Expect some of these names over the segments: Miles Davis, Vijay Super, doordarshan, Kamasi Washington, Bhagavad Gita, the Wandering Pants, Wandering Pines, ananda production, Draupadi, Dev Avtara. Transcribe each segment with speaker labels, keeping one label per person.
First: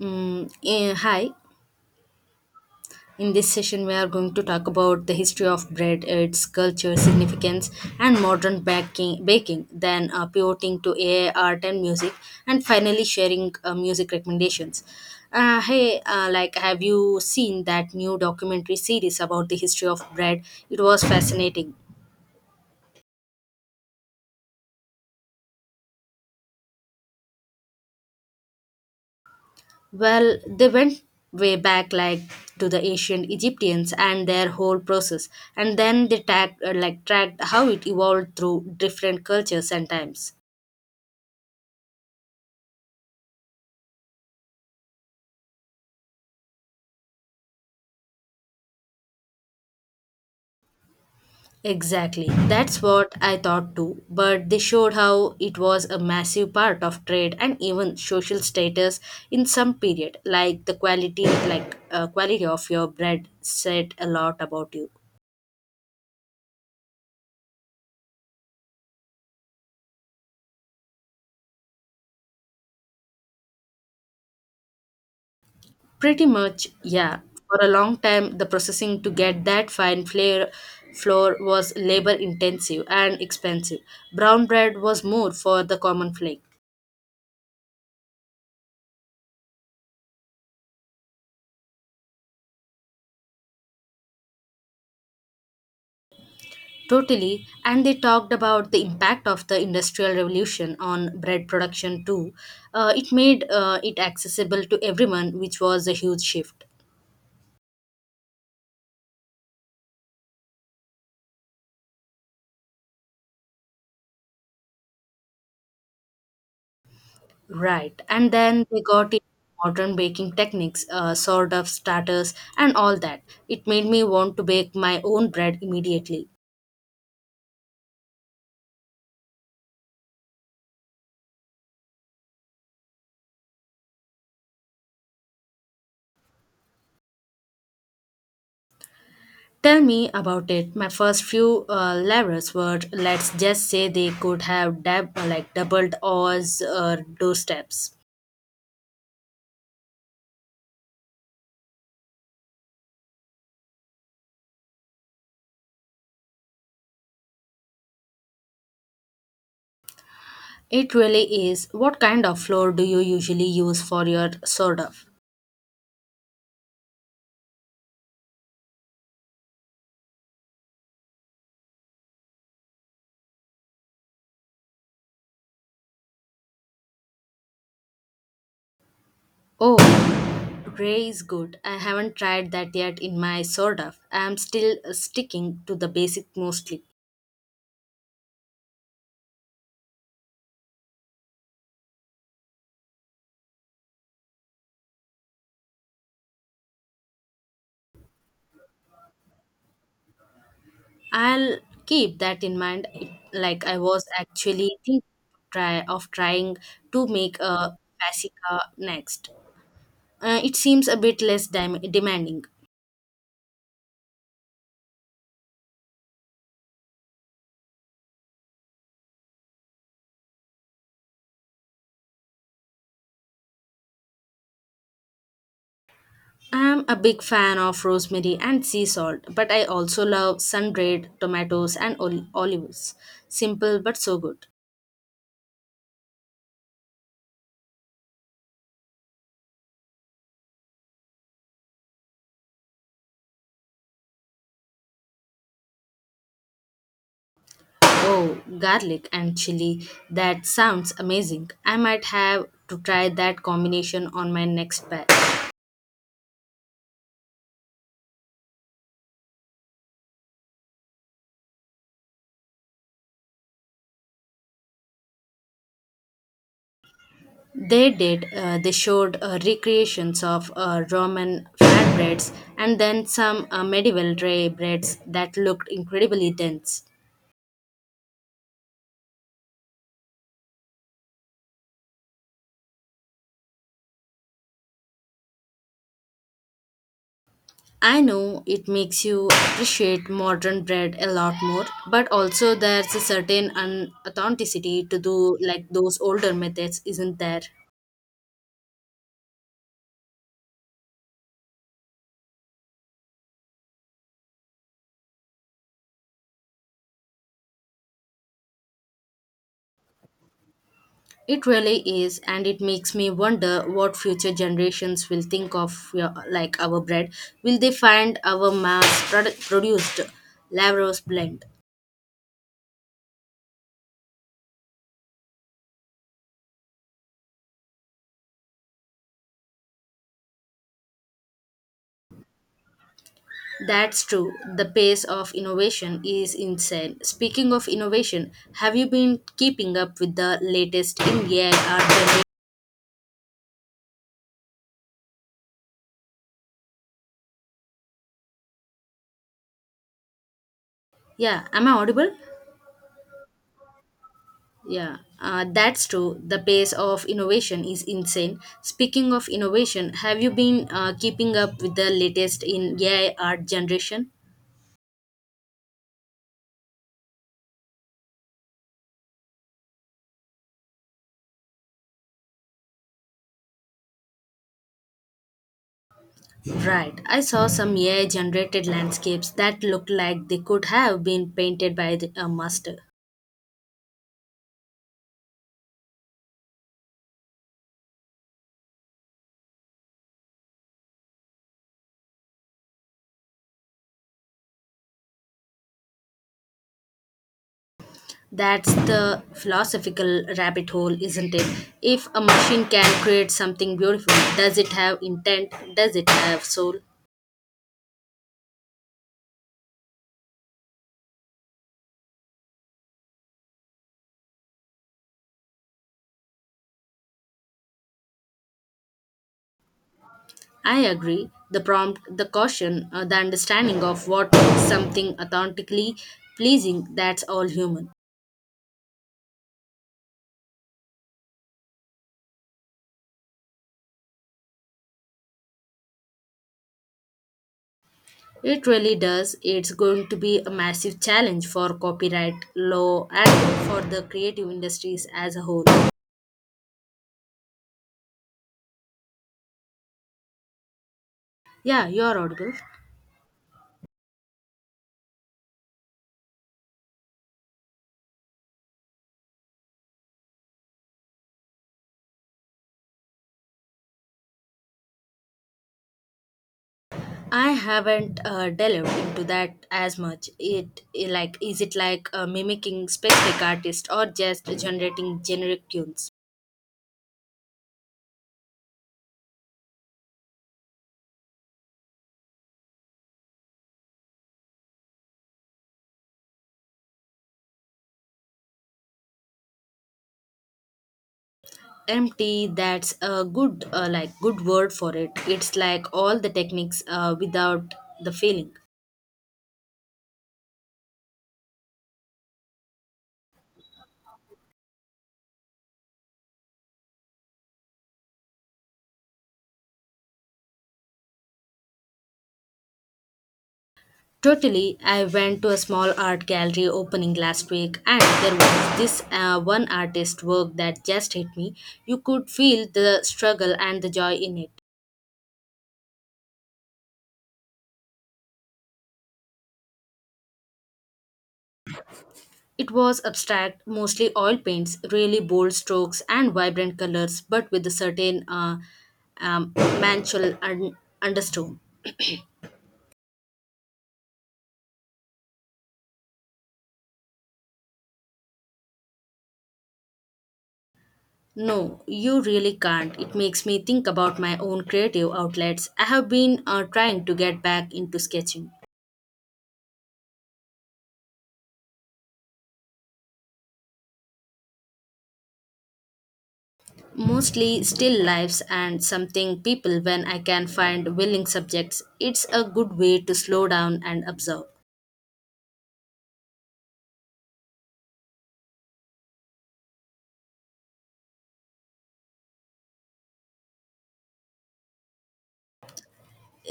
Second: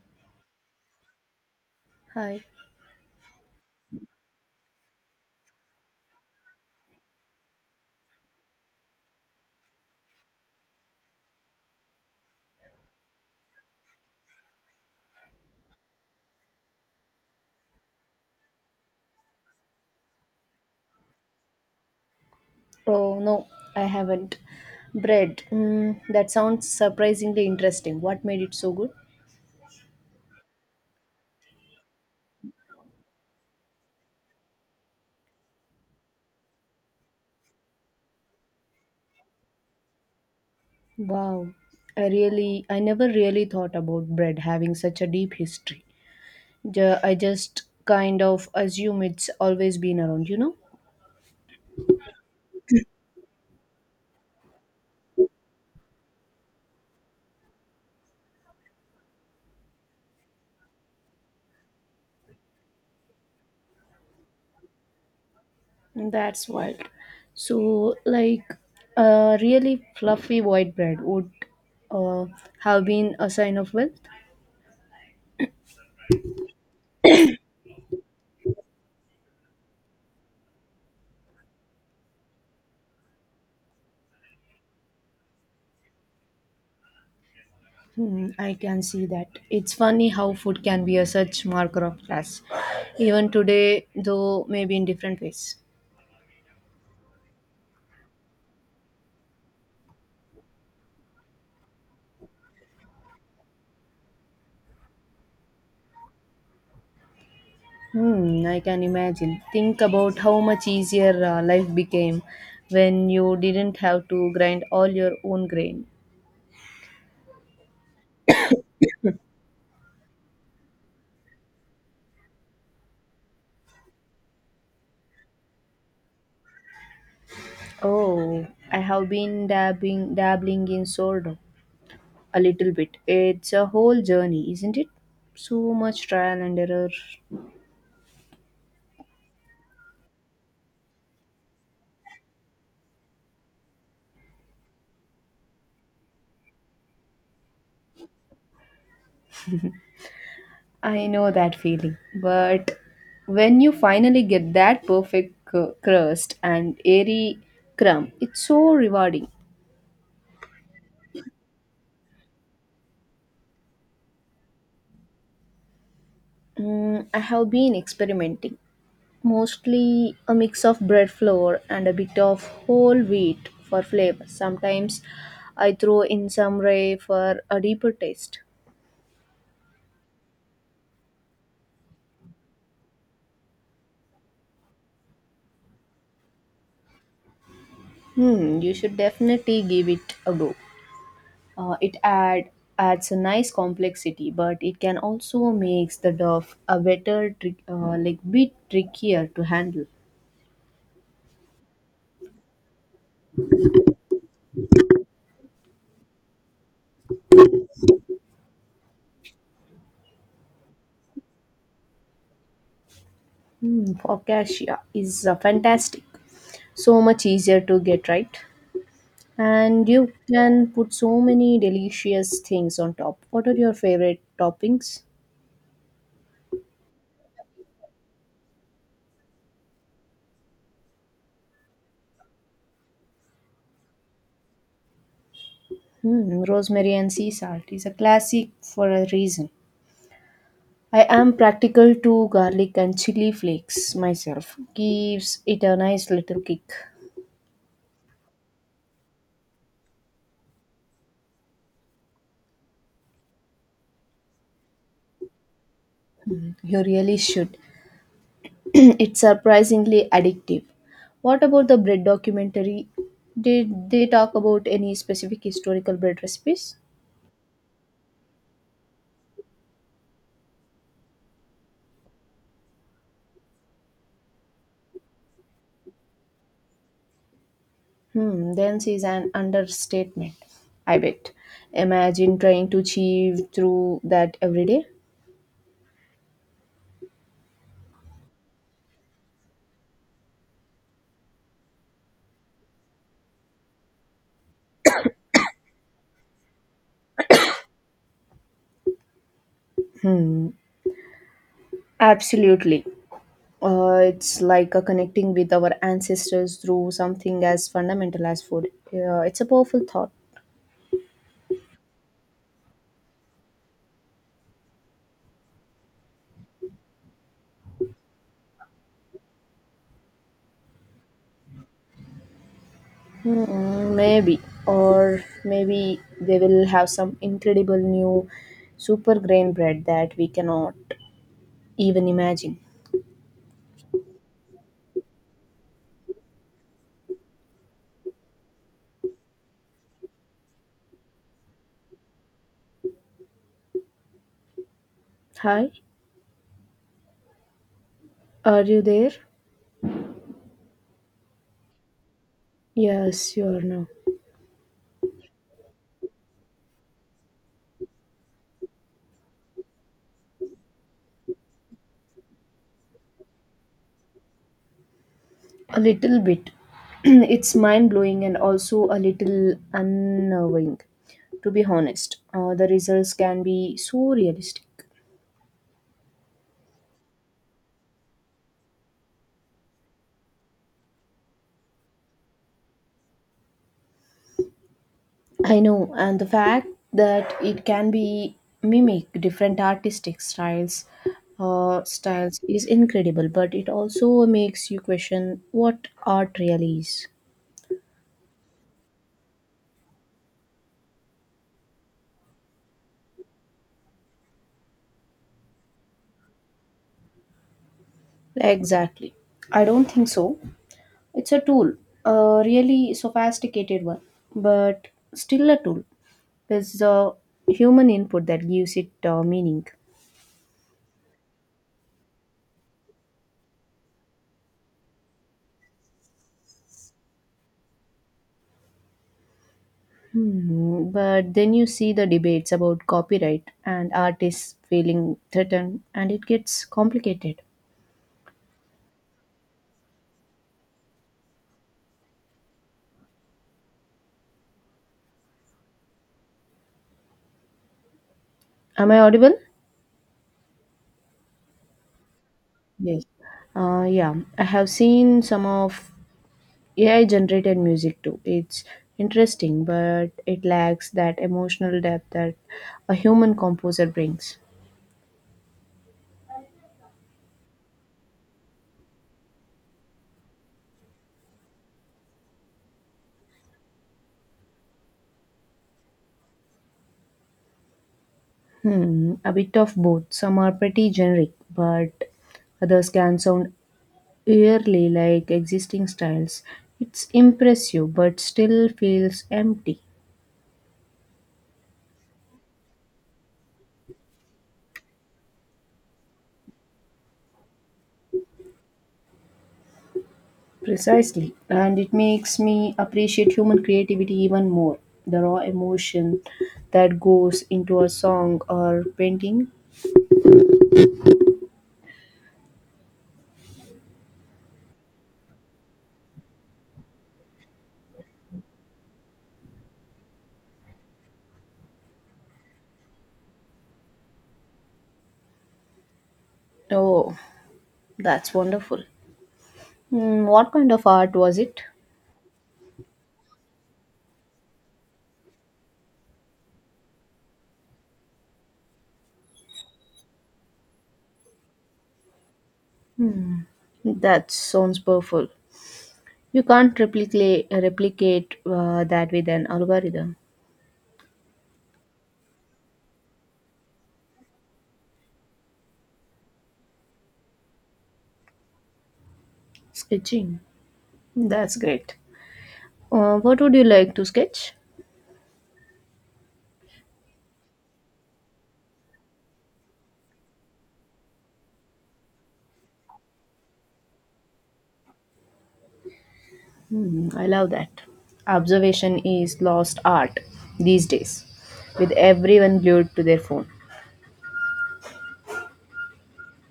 Speaker 1: Hi.
Speaker 2: Hi.
Speaker 1: In this session, we are going to talk about the history of bread, its culture, significance, and modern baking then pivoting to AI, art, and music, and finally sharing music recommendations. Have you seen that new documentary series about the history of bread? It was fascinating.
Speaker 2: Oh no, I haven't. Bread. That sounds surprisingly interesting. What made it so good?
Speaker 1: Well, they went way back, like to the ancient Egyptians and their whole process, and then they tagged, like tracked how it evolved through different cultures and times.
Speaker 2: Wow. I never really thought about bread having such a deep history. I just kind of assume it's always been around, you know?
Speaker 1: Exactly. That's what I thought too, but they showed how it was a massive part of trade and even social status in some period, like the quality like quality of your bread said a lot about you.
Speaker 2: That's wild. So, like, a really fluffy white bread would uh, have been a sign of wealth.
Speaker 1: Pretty much, yeah. For a long time, the processing to get that fine flair flour was labor intensive and expensive. Brown bread was more for the common flake.
Speaker 2: I can see that. It's funny how food can be a such marker of class, even today, though maybe in different ways.
Speaker 1: Totally, and they talked about the impact of the Industrial Revolution on bread production too. It accessible to everyone, which was a huge shift.
Speaker 2: I can imagine. Think about how much easier life became when you didn't have to grind all your own grain.
Speaker 1: Right, and then they got it modern baking techniques, sort of starters, and all that. It made me want to bake my own bread immediately.
Speaker 2: Oh, I have been dabbling in sourdough a little bit. It's a whole journey, isn't it? So much trial and error.
Speaker 1: Tell me about it. My first few levels were, let's just say, they could have doubled or two steps.
Speaker 2: I know that feeling, but when you finally get that perfect crust and airy crumb, it's so rewarding.
Speaker 1: It really is. What kind of flour do you usually use for your of?
Speaker 2: I have been experimenting, mostly a mix of bread flour and a bit of whole wheat for flavor. Sometimes I throw in some rye for a deeper taste.
Speaker 1: Oh, gray is good. I haven't tried that yet in my of. I'm still sticking to the basic mostly.
Speaker 2: You should definitely give it a go. It adds a nice complexity, but it can also makes the dough a better, trick, like bit trickier to handle.
Speaker 1: I'll keep that in mind. Like I was actually thinking trying to make a basica next. It seems a bit less demanding.
Speaker 2: Focaccia is fantastic. So much easier to get right. And you can put so many delicious things on top. What are your favorite toppings?
Speaker 1: I'm a big fan of rosemary and sea salt, but I also love sun-dried tomatoes and olives. Simple but so good.
Speaker 2: Rosemary and sea salt is a classic for a reason. I am practical to garlic and chili flakes myself. Gives it a nice little kick.
Speaker 1: Oh, garlic and chili. That sounds amazing. I might have to try that combination on my next batch.
Speaker 2: You really should. It's surprisingly addictive. What about the bread documentary? Did they talk about any specific historical bread recipes?
Speaker 1: They did. They showed recreations of Roman flatbreads and then some medieval tray breads that looked incredibly dense.
Speaker 2: Dense is an understatement, I bet. Imagine trying to achieve through that every day.
Speaker 1: I know, it makes you appreciate modern bread a lot more, but also there's a certain authenticity to do like those older methods, isn't there?
Speaker 2: Absolutely. It's like a connecting with our ancestors through something as fundamental as food. Yeah, it's a powerful thought.
Speaker 1: It really is, and it makes me wonder what future generations will think of your, like our bread. Will they find our mass produced Lavros blend?
Speaker 2: Maybe, or maybe they will have some incredible new super grain bread that we cannot even imagine.
Speaker 1: That's true. The pace of innovation is insane. Speaking of innovation, have you been keeping up with the latest in AI art?
Speaker 2: Hi, are you there?
Speaker 1: Yeah, am I audible?
Speaker 2: Yes, you are now.
Speaker 1: Yeah, that's true. The pace of innovation is insane. Speaking of innovation, have you been keeping up with the latest in AI art generation?
Speaker 2: A little bit. It's mind blowing and also a little unnerving, to be honest. The results can be so realistic.
Speaker 1: Right, I saw some AI generated landscapes that looked like they could have been painted by a master.
Speaker 2: I know, and the fact that it can be mimic different artistic styles is incredible. But it also makes you question what art really is.
Speaker 1: That's the philosophical rabbit hole, isn't it? If a machine can create something beautiful, does it have intent? Does it have soul?
Speaker 2: Exactly, I don't think so. It's a tool, a really sophisticated one, but still a tool. It's the human input that gives it meaning.
Speaker 1: I agree. The prompt, the caution, the understanding of what makes something authentically pleasing, that's all human.
Speaker 2: But then you see the debates about copyright and artists feeling threatened, and it gets complicated.
Speaker 1: It really does. It's going to be a massive challenge for copyright law and for the creative industries as a whole.
Speaker 2: Am I audible?
Speaker 1: Yeah, you're audible.
Speaker 2: Yes. Yeah, I have seen some of AI generated music too. It's interesting, but it lacks that emotional depth that a human composer brings.
Speaker 1: I haven't delved into that as much. It like is it like mimicking specific artists or just generating generic tunes?
Speaker 2: A bit of both. Some are pretty generic, but others can sound Yearly, like existing styles. It's impressive but still feels empty.
Speaker 1: Empty, that's a good good word for it. It's like all the techniques without the feeling.
Speaker 2: Precisely. And it makes me appreciate human creativity even more. The raw emotion that goes into a song or painting.
Speaker 1: Totally, I went to a small art gallery opening last week and there was this one artist work that just hit me. You could feel the struggle and the joy in it.
Speaker 2: Oh, that's wonderful. What kind of art was it?
Speaker 1: It was abstract, mostly oil paints, really bold strokes and vibrant colors, but with a certain um, manchel undertone.
Speaker 2: That sounds powerful. You can't replicate that with an algorithm.
Speaker 1: No, you really can't. It makes me think about my own creative outlets. I have been trying to get back into sketching.
Speaker 2: Sketching. That's great. What would you like to sketch?
Speaker 1: Mostly still lifes and something people when I can find willing subjects. It's a good way to slow down and observe.
Speaker 2: I love that. Observation is lost art these days, with everyone glued to their phone.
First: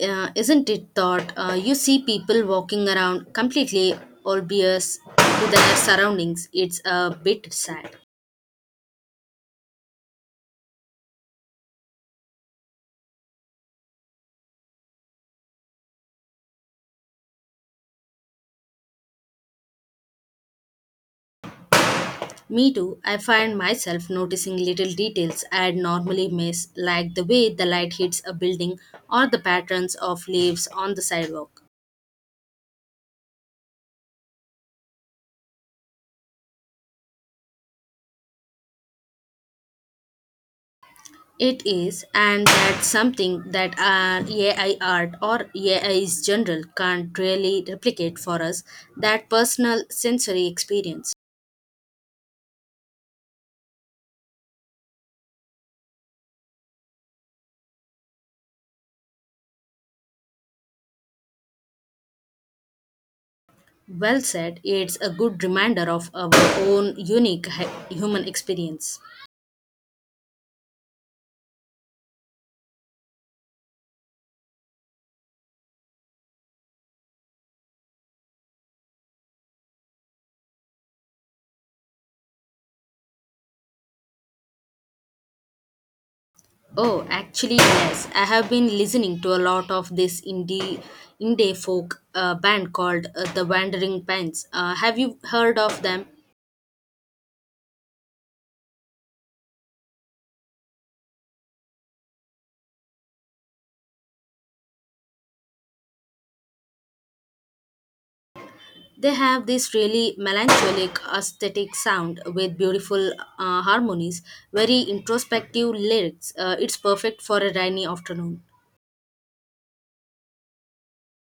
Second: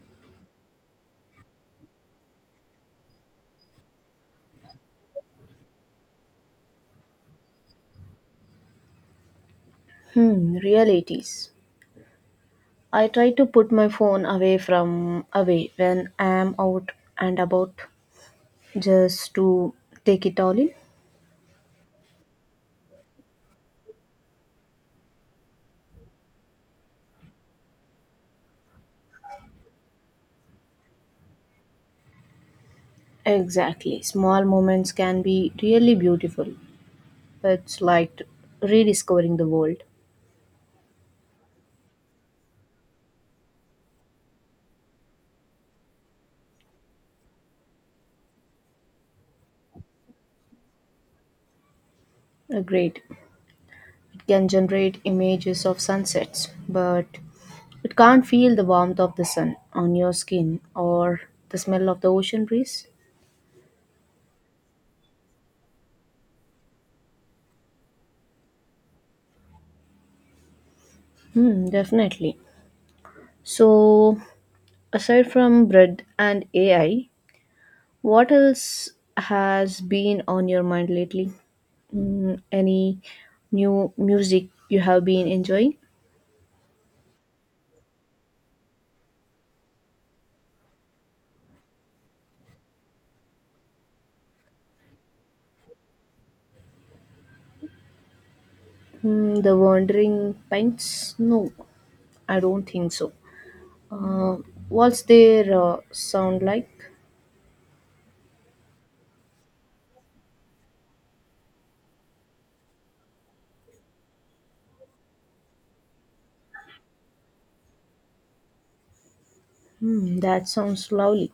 Speaker 1: Isn't it thought, you see people walking around completely oblivious to their surroundings? It's a bit sad.
Speaker 2: Really it is. I try to put my phone away when I am out and about just to take it all in.
Speaker 1: Me too, I find myself noticing little details I'd normally miss, like the way the light hits a building or the patterns of leaves on the sidewalk.
Speaker 2: Exactly. Small moments can be really beautiful. It's like rediscovering the world.
Speaker 1: It is, and that's something that AI art or A is general can't really replicate for us, that personal sensory experience.
Speaker 2: Agreed. Can generate images of sunsets, but it can't feel the warmth of the sun on your skin or the smell of the ocean breeze.
Speaker 1: Well said, it's a good reminder of our own unique human experience.
Speaker 2: Definitely. So, aside from bread and AI, what else has been on your mind lately? Any new music you have been enjoying?
Speaker 1: Oh, actually, yes. I have been listening to a lot of this indie folk band called the Wandering Pants. Have you heard of them?
Speaker 2: The Wandering Pines? No, I don't think so. Uh, what's their sound like?
Speaker 1: They have this really melancholic aesthetic sound with beautiful harmonies, very introspective lyrics. It's perfect for a rainy afternoon.
Speaker 2: That sounds lovely.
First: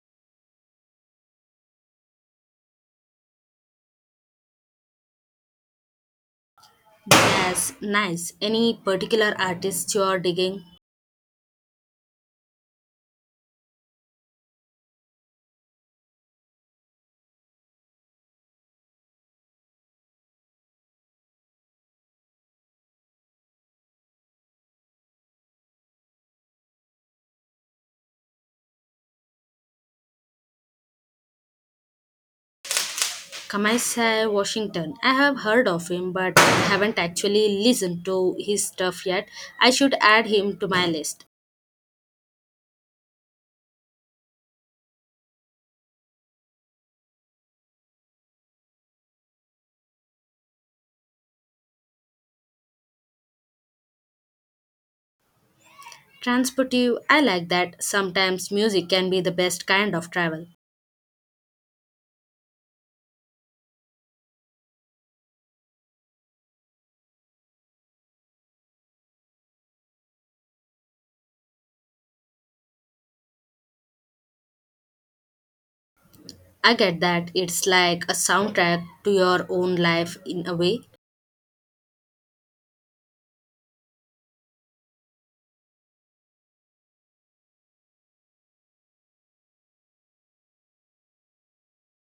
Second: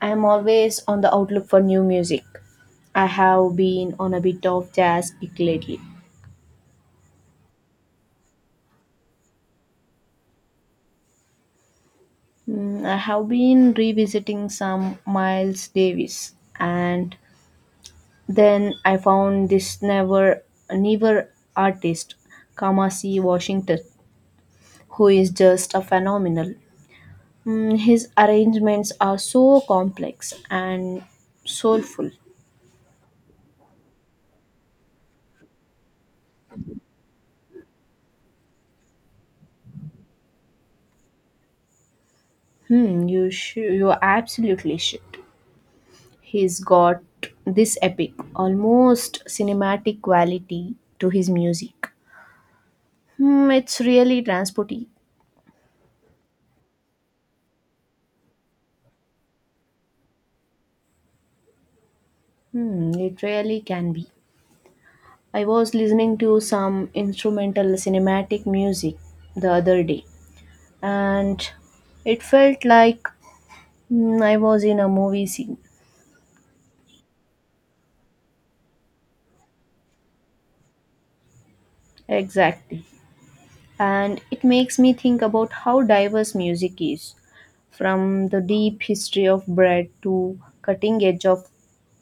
Speaker 2: I am always on the outlook for new music. I have been on a bit of jazz kick lately.
Speaker 1: Yes, nice. Any particular artists you are digging?
Speaker 2: I have been revisiting some Miles Davis, and then I found this never artist, Kamasi Washington, who is just a phenomenal. His arrangements are so complex and soulful.
Speaker 1: Kamasi Washington. I have heard of him, but haven't actually listened to his stuff yet. I should add him to my list.
Speaker 2: You absolutely should. He's got this epic, almost cinematic quality to his music. It's really transporty.
Speaker 1: Transportive, I like that. Sometimes music can be the best kind of travel.
Speaker 2: It really can be. I was listening to some instrumental cinematic music the other day, and it felt like I was in a movie scene.
Speaker 1: I get that, it's like a soundtrack to your own life in a way.
Speaker 2: Exactly. And it makes me think about how diverse music is, from the deep history of bread to cutting edge of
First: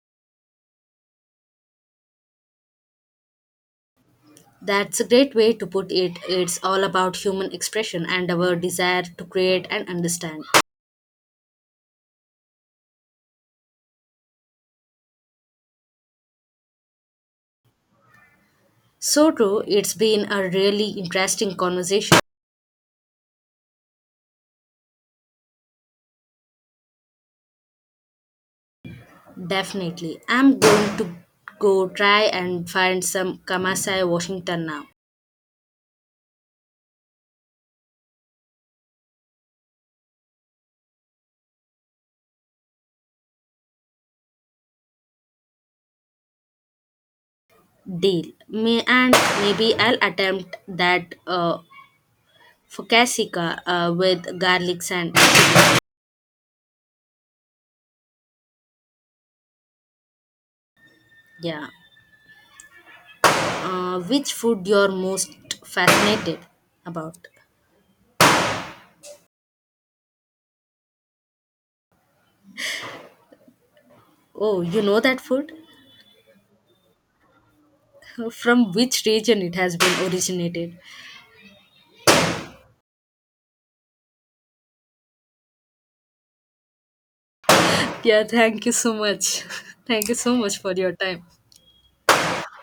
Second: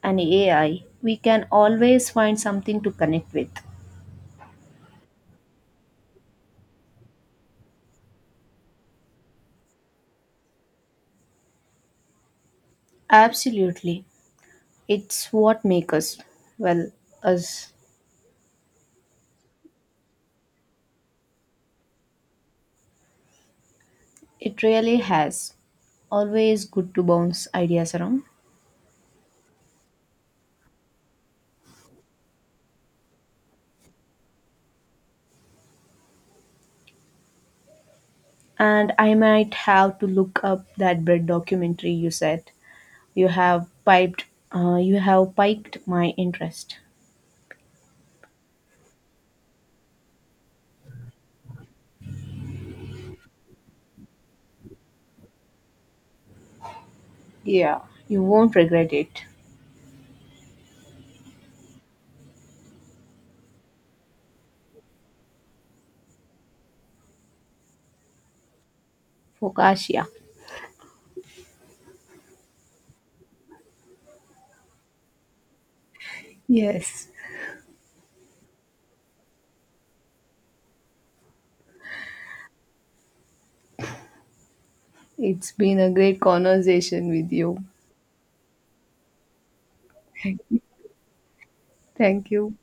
Speaker 2: an AI, we can always find something to connect with.
Speaker 1: That's a great way to put it. It's all about human expression and our desire to create and understand.
Speaker 2: Absolutely. It's what makes us, well, us.
Speaker 1: So true, it's been a really interesting conversation.
Speaker 2: It really has. Always good to bounce ideas around.
Speaker 1: Definitely. I'm going to go try and find some Kamasai Washington now.
Speaker 2: And I might have to look up that bread documentary you said you have piped you have piqued my interest.
Speaker 1: Deal. Maybe I'll attempt that focaccia with garlic and
Speaker 2: Yeah, you won't regret it.
Speaker 1: yeah. Which food you're most fascinated about?
Speaker 2: Focaccia.
Speaker 1: Oh, you know that food?
Speaker 2: Yes,
Speaker 1: From which region it has been originated?
Speaker 2: it's been a great conversation with you.
Speaker 1: Yeah, thank you so much. Thank you so much for your time.
Speaker 2: Thank you.